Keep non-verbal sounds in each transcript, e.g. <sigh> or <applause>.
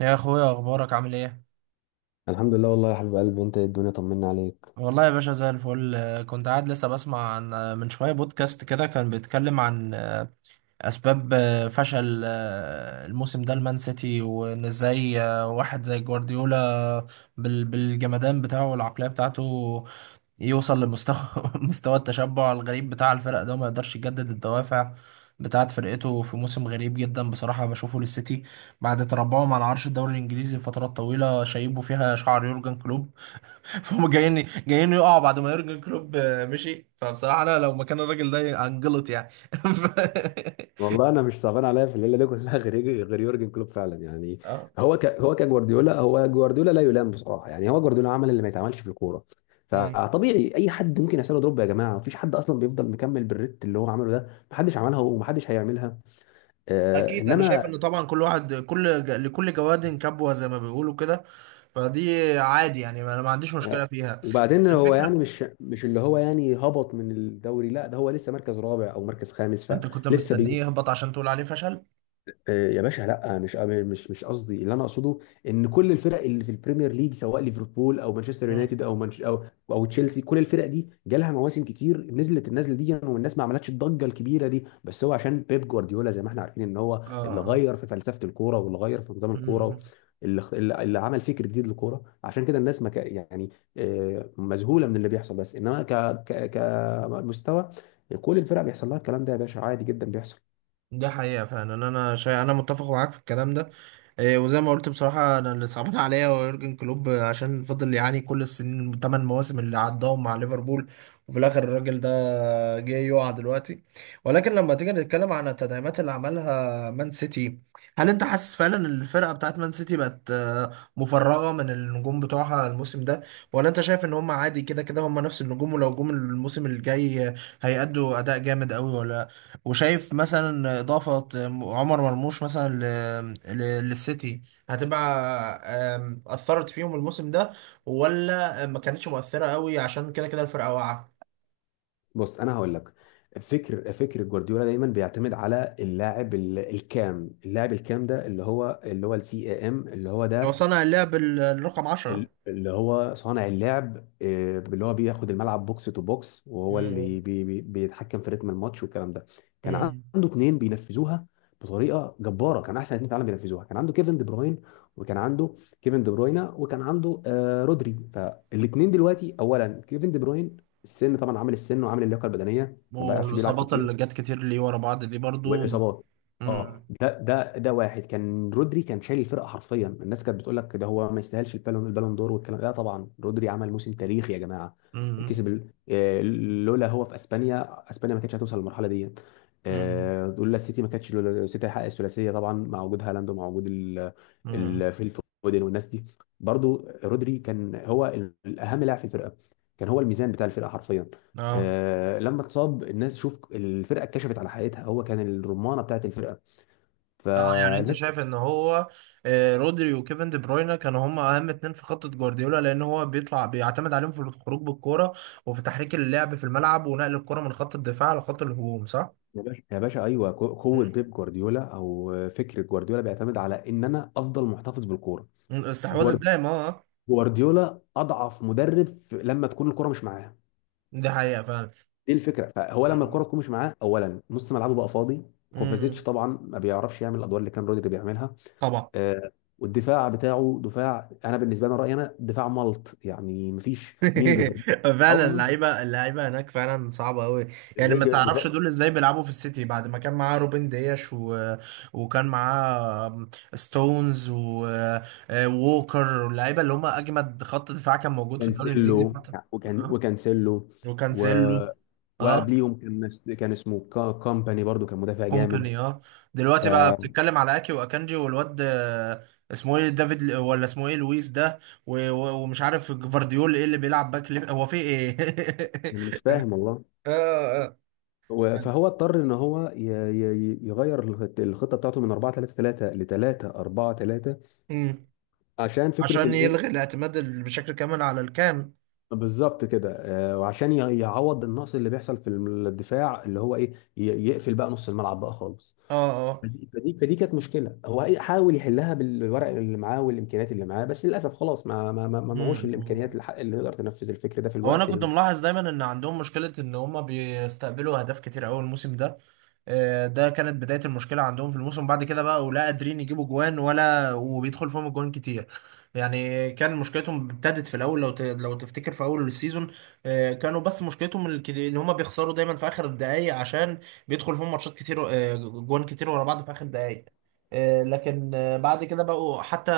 يا اخويا، اخبارك عامل ايه؟ الحمد لله والله يا حبيب قلبي، انت ايه؟ الدنيا طمنا عليك. والله يا باشا زي الفل. كنت قاعد لسه بسمع عن من شويه بودكاست كده كان بيتكلم عن اسباب فشل الموسم ده المان سيتي، وان ازاي واحد زي جوارديولا بالجمدان بتاعه والعقليه بتاعته يوصل لمستوى <laughs> مستوى التشبع الغريب بتاع الفرق ده، وما يقدرش يجدد الدوافع بتاعت فرقته في موسم غريب جدا. بصراحة بشوفه للسيتي بعد تربعهم على عرش الدوري الإنجليزي لفترات طويلة شايبه فيها شعر يورجن كلوب، فهم جايين جايين يقعوا بعد ما يورجن كلوب مشي. فبصراحه انا لو مكان الراجل ده هنجلط يعني. <laughs> ف- والله انا مش صعبان عليا في الليله دي كلها <laughs> غير يورجن كلوب فعلا يعني. اه. هو ك... هو كجوارديولا هو جوارديولا لا يلام بصراحه، يعني هو جوارديولا عمل اللي ما يتعملش في الكوره، مم. فطبيعي اي حد ممكن يحصل له دروب. يا جماعه، مفيش حد اصلا بيفضل مكمل بالريت اللي هو عمله ده، محدش عملها ومحدش هيعملها. آه، اكيد. انا شايف انما ان طبعا كل واحد، لكل جواد كبوه زي ما بيقولوا كده، فدي عادي يعني، انا ما عنديش مشكله آه، فيها. وبعدين بس هو الفكره، يعني مش اللي هو يعني هبط من الدوري، لا ده هو لسه مركز رابع او مركز خامس انت كنت فلسه. مستنيه يهبط عشان تقول عليه فشل؟ يا باشا لا، مش قصدي. اللي انا اقصده ان كل الفرق اللي في البريمير ليج، سواء ليفربول او مانشستر مم. يونايتد او منش او او تشيلسي، كل الفرق دي جالها مواسم كتير نزلت النزله دي والناس ما عملتش الضجه الكبيره دي، بس هو عشان بيب جوارديولا، زي ما احنا عارفين، ان هو اه اللي آه. غير في فلسفه الكوره واللي غير في نظام الكوره، مم. اللي اخت- اللي اللي عمل فكر جديد للكوره. عشان كده الناس ما ك... يعني مذهوله من اللي بيحصل، بس انما كمستوى كل الفرق بيحصل لها الكلام ده يا باشا، عادي جدا بيحصل. ده حقيقة فعلا، انا متفق معاك في الكلام ده. وزي ما قلت بصراحة، انا اللي صعبان <laughs> عليا هو يورجن كلوب عشان فضل يعاني كل السنين، الثمان مواسم اللي عداهم مع ليفربول، وفي الاخر الراجل ده جه يقع دلوقتي. ولكن لما تيجي نتكلم عن التدعيمات اللي عملها مان سيتي، هل انت حاسس فعلا ان الفرقة بتاعت مان سيتي بقت مفرغة من النجوم بتوعها الموسم ده؟ ولا انت شايف ان هم عادي كده كده هم نفس النجوم، ولو جم الموسم الجاي هيأدوا اداء جامد قوي؟ ولا وشايف مثلا إضافة عمر مرموش مثلا ل... للسيتي هتبقى أثرت فيهم الموسم ده، ولا ما كانتش مؤثرة قوي عشان كده كده الفرقة واقعة؟ بص انا هقول لك، فكر جوارديولا دايما بيعتمد على اللاعب الكام اللاعب الكام ده، اللي هو السي ام اللي هو هو ده، صنع اللعب الرقم عشرة. اللي هو صانع اللعب، اللي هو بياخد الملعب بوكس تو بوكس، وهو مم. اللي بي بي بيتحكم في رتم الماتش والكلام ده. كان مم. عنده اتنين بينفذوها بطريقه جباره، كان احسن اتنين في العالم بينفذوها. كان عنده كيفن دي بروين، وكان عنده كيفن دي بروينا، وكان عنده آه رودري. فالاتنين دلوقتي، اولا كيفن دي بروين، السن طبعا عامل، السن وعامل اللياقه البدنيه، فما بقاش بيلعب والإصابات كتير. اللي جت كتير ليه ورا بعض دي برضو. والاصابات اه، مم. ده واحد. كان رودري كان شايل الفرقه حرفيا، الناس كانت بتقول لك ده هو ما يستاهلش البالون، البالون دور والكلام ده، طبعا رودري عمل موسم تاريخي يا جماعه. مم. كسب لولا هو، في اسبانيا، اسبانيا ما كانتش هتوصل للمرحله دي، مم. لولا السيتي ما كانتش، لولا السيتي هيحقق الثلاثيه طبعا، مع وجود هالاند ومع وجود ال مم. ال فيل فودن والناس دي. برضو رودري كان هو الاهم لاعب في الفرقه، كان هو الميزان بتاع الفرقه حرفيا. اه لما اتصاب، الناس شوف الفرقه اتكشفت على حقيقتها، هو كان الرمانه بتاعت الفرقه. اه. يعني انت فالناس شايف ان هو رودري وكيفن دي بروينا كانوا هم اهم اتنين في خطة جوارديولا، لان هو بيطلع بيعتمد عليهم في الخروج بالكرة وفي تحريك اللعب في الملعب ونقل الكرة من خط الدفاع لخط الهجوم، صح؟ يا باشا ايوه، قوه مم. بيب جوارديولا او فكر جوارديولا بيعتمد على ان انا افضل محتفظ بالكوره. استحواذ جوار- الدائم، اه آه. جوارديولا اضعف مدرب لما تكون الكوره مش معاه، دي حقيقة فعلا. دي الفكره. فهو لما مم. الكوره تكون مش معاه، اولا نص ملعبه بقى فاضي. كوفازيتش مم. طبعا ما بيعرفش يعمل الادوار اللي كان رودري بيعملها، طبعا. آه، والدفاع بتاعه دفاع، انا بالنسبه لي رايي انا دفاع ملط يعني، مفيش مين جفر. <laughs> اه فعلا والله، اللعيبه هناك فعلا صعبه قوي. يعني ج- ما ج- تعرفش جفار- دول ازاي بيلعبوا في السيتي بعد ما كان معاه روبن دياش وكان معاه ستونز ووكر واللعيبه اللي هم اجمد خط دفاع كان موجود في الدوري الانجليزي كانسيلو، فتره. اه. وكانسيلو، و وكانسيلو. اه. وقبليهم كان كان اسمه كامباني برضو كان مدافع جامد. كومباني، اه. دلوقتي بقى فانا بتتكلم على اكي واكانجي والواد اسمه ايه، دافيد ولا اسمه ايه لويس ده، ومش عارف جفارديول ايه اللي بيلعب باك ليفت، هو في ايه. مش فاهم والله. <laughs> اه. فهو اضطر ان هو يغير الخطه بتاعته من 4 3 3 ل 3 4 3، امم. عشان فكره عشان الايه؟ يلغي الاعتماد بشكل كامل على الكام. بالظبط كده وعشان يعوض النقص اللي بيحصل في الدفاع، اللي هو ايه، يقفل بقى نص الملعب بقى خالص. اه اه. فدي كانت مشكله هو حاول يحلها بالورق اللي معاه والامكانيات اللي معاه، بس للاسف خلاص ما معهوش الامكانيات امم. اللي تقدر تنفذ الفكر ده في هو انا الوقت كنت المحدد. ملاحظ دايما ان عندهم مشكله ان هم بيستقبلوا اهداف كتير قوي الموسم ده. ده كانت بدايه المشكله عندهم في الموسم. بعد كده بقى ولا قادرين يجيبوا جوان ولا وبيدخل فيهم الجوان كتير. يعني كان مشكلتهم ابتدت في الاول، لو لو تفتكر في اول السيزون كانوا بس ان هم بيخسروا دايما في اخر الدقائق، عشان بيدخل فيهم ماتشات كتير جوان كتير ورا بعض في اخر الدقائق. لكن بعد كده بقوا حتى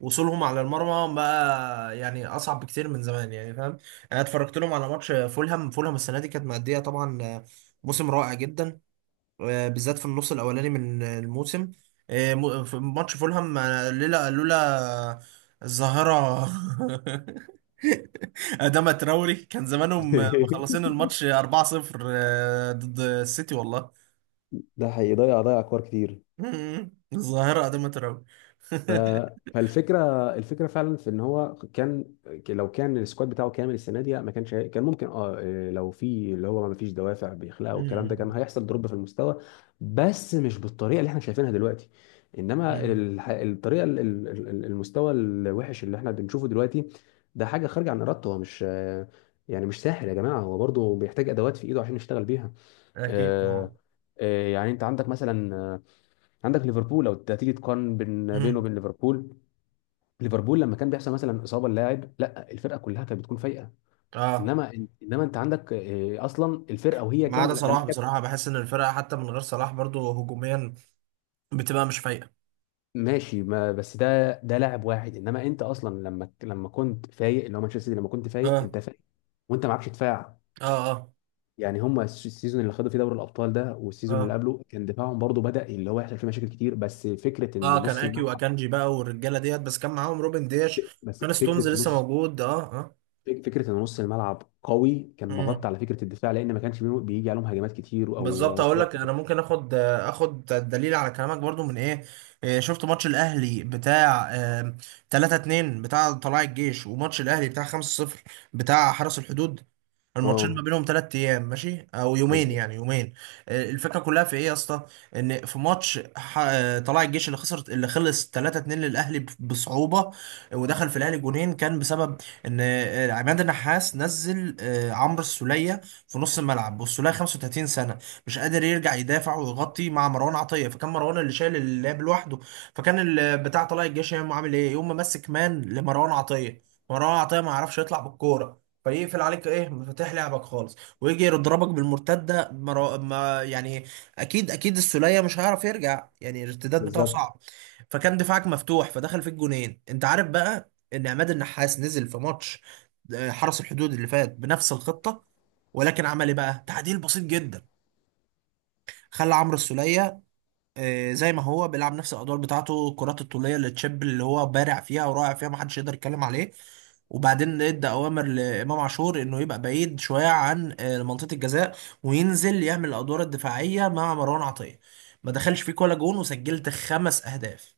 وصولهم على المرمى بقى يعني اصعب بكتير من زمان يعني، فاهم. انا اتفرجت لهم على ماتش فولهام. السنه دي كانت مأديه طبعا موسم رائع جدا بالذات في النص الاولاني من الموسم. في ماتش فولهام لولا الظاهره <laughs> أداما تراوري، كان زمانهم مخلصين <laughs> الماتش 4-0 ضد السيتي والله. ده حقيقي، ضيع كور كتير. <laughs> الظاهره أداما تراوري. ف... <laughs> فالفكره فعلا في ان هو كان، لو كان السكواد بتاعه كامل السنه دي ما كانش كان ممكن اه لو في اللي هو ما فيش دوافع بيخلقها والكلام ده، كان هيحصل دروب في المستوى، بس مش بالطريقه اللي احنا شايفينها دلوقتي. انما الح... الطريقه ال- ال- ال- المستوى الوحش اللي احنا بنشوفه دلوقتي، ده حاجه خارجه عن ارادته، هو مش يعني مش ساحر يا جماعه، هو برضه بيحتاج ادوات في ايده عشان يشتغل بيها. اكيد آه، طبعا. يعني انت عندك مثلا عندك ليفربول، لو تيجي تقارن بينه مم. وبين ليفربول. ليفربول لما كان بيحصل مثلا اصابه للاعب، لا الفرقه كلها كانت بتكون فايقه. اه. انما انت عندك اصلا الفرقه وهي ما كان عدا لما صلاح، كانت. بصراحه بحس ان الفرقه حتى من غير صلاح برضو هجوميا بتبقى مش فايقه. ماشي، ما بس ده لاعب واحد. انما انت اصلا لما كنت فايق، اللي هو مانشستر سيتي لما كنت فايق، اه. انت فايق وانت معكش دفاع. اه. اه. يعني هم السيزون اللي خدوا فيه دوري الابطال ده والسيزون اللي اه. قبله، كان دفاعهم برضو بدا اللي هو يحصل فيه مشاكل كتير، بس فكره ان اه. كان نص اكي الملعب، واكانجي بقى والرجاله ديت، بس كان معاهم روبن دياش، بس كان ستونز فكره لسه نص موجود. اه اه. فك- فكره ان نص الملعب قوي كان امم. مغطى على فكره الدفاع، لان ما كانش بيجي عليهم هجمات كتير بالظبط. او اقول كور. لك انا ممكن اخد دليل على كلامك برضو من ايه. شفت ماتش الاهلي بتاع 3-2 بتاع طلائع الجيش، وماتش الاهلي بتاع 5-0 بتاع حرس الحدود؟ الماتشين ما اه، بينهم ثلاث ايام، ماشي، او يومين، بالظبط يعني يومين. الفكره كلها في ايه يا اسطى؟ ان في ماتش طلائع الجيش اللي خسر، اللي خلص 3-2 للاهلي بصعوبه، ودخل في الاهلي جونين، كان بسبب ان عماد النحاس نزل عمرو السوليه في نص الملعب، والسوليه 35 سنه، مش قادر يرجع يدافع ويغطي مع مروان عطيه، فكان مروان اللي شايل اللعب لوحده. فكان بتاع طلائع الجيش يوم عامل ايه؟ يوم ماسك مان لمروان عطيه. مروان عطيه ما يعرفش يطلع بالكوره، فيقفل عليك ايه، مفاتيح لعبك خالص، ويجي يضربك بالمرتده. ما يعني، اكيد اكيد السوليه مش هيعرف يرجع، يعني الارتداد بتاعه بالظبط صعب. فكان دفاعك مفتوح، فدخل فيك جونين. انت عارف بقى ان عماد النحاس نزل في ماتش حرس الحدود اللي فات بنفس الخطه، ولكن عمل ايه بقى؟ تعديل بسيط جدا. خلى عمرو السوليه زي ما هو بيلعب نفس الادوار بتاعته، الكرات الطوليه اللي تشيب، اللي هو بارع فيها ورائع فيها، محدش يقدر يتكلم عليه، وبعدين ادى اوامر لامام عاشور انه يبقى بعيد شويه عن منطقه الجزاء، وينزل يعمل الادوار الدفاعيه مع مروان عطيه. ما دخلش فيك ولا جون، وسجلت خمس اهداف.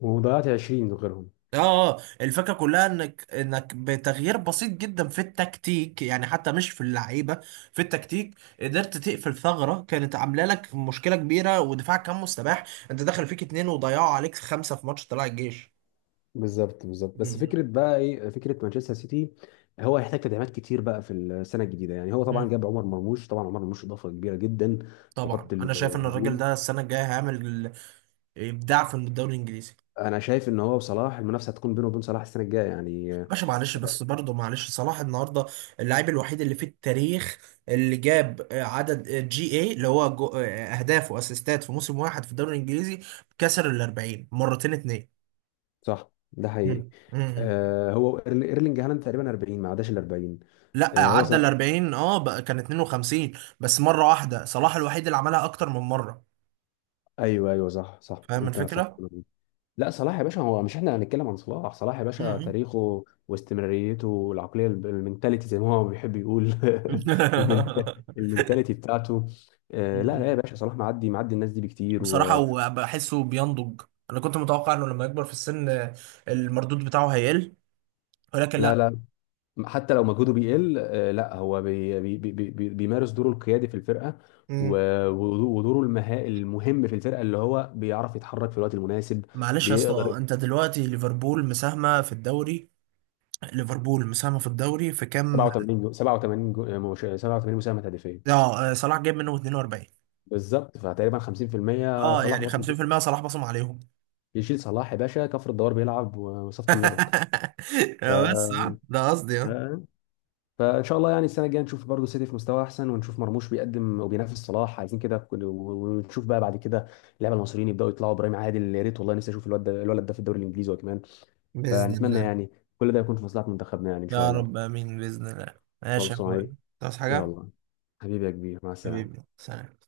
وضيعت 20 غيرهم. اه. الفكره كلها انك انك بتغيير بسيط جدا في التكتيك، يعني حتى مش في اللعيبه، في التكتيك، قدرت تقفل ثغره كانت عامله لك مشكله كبيره ودفاعك كان مستباح. انت دخل فيك اتنين وضيعوا عليك خمسه في ماتش طلع الجيش. بالظبط. بس مم. فكره بقى ايه فكره مانشستر سيتي، هو هيحتاج تدعيمات كتير بقى في السنه الجديده. يعني هو طبعا مم. جاب عمر مرموش، طبعا عمر مرموش اضافه كبيره جدا في طبعا. خط انا شايف ان الراجل الهجوم. ده السنه الجايه هيعمل ابداع في الدوري الانجليزي. انا شايف ان هو وصلاح، المنافسه هتكون بينه وبين صلاح السنه الجايه يعني، باشا معلش، بس برضه معلش، صلاح النهارده اللاعب الوحيد اللي في التاريخ اللي جاب عدد جي اي اللي هو اهداف واسيستات في موسم واحد في الدوري الانجليزي. كسر ال 40 مرتين اتنين. صح، ده حقيقي. مم. مم. آه هو ايرلينج هالاند تقريبا 40، ما عداش ال 40. لا آه هو عدى صلاح، ال 40، اه بقى كان 52 بس مره واحده، صلاح الوحيد اللي عملها اكتر من مره. ايوه ايوه صح صح فاهم انت صح. الفكره؟ لا صلاح يا باشا هو مش، احنا هنتكلم عن صلاح؟ صلاح يا باشا مم. تاريخه واستمراريته والعقليه المنتاليتي زي ما هو بيحب يقول. <laughs> المنت- <laughs> المنتاليتي بتاعته. لا لا مم. يا باشا، صلاح معدي معدي الناس دي بكتير بصراحه ولا. وبحسه بينضج. انا كنت متوقع انه لما يكبر في السن المردود بتاعه هيقل، لا ولكن لا، حتى لو مجهوده بيقل، لا هو بي بي بي بي بيمارس دوره القيادي في الفرقه، لا. و ودوره المهم في الفرقه، اللي هو بيعرف يتحرك في الوقت المناسب. معلش يا بيقدر اسطى، انت دلوقتي ليفربول مساهمة في الدوري، ليفربول مساهمة في الدوري في كام؟ 87 مساهمه هدفيه. اه صلاح جايب منه 42. بالظبط، فتقريبا 50% اه صلاح يعني بصل. 50% صلاح بصم عليهم. يشيل صلاح يا باشا كفر الدوار بيلعب وصفة اللبن. <laughs> ف... بس آه. ده قصدي. اه. فان شاء الله يعني السنه الجايه نشوف برضه سيتي في مستوى احسن، ونشوف مرموش بيقدم وبينافس صلاح، عايزين كده. ونشوف بقى بعد كده اللعيبه المصريين يبداوا يطلعوا، ابراهيم عادل يا ريت والله، نفسي اشوف الواد ده الولد ده في الدوري الانجليزي هو كمان. بإذن فنتمنى الله. يعني كل ده يكون في مصلحه منتخبنا يعني، ان شاء يا رب الله. آمين بإذن الله. ماشي يا أخوي. خلصانه، تصحى حاجة. يلا. حبيبي يا كبير، مع حبيبي السلامه. سلام.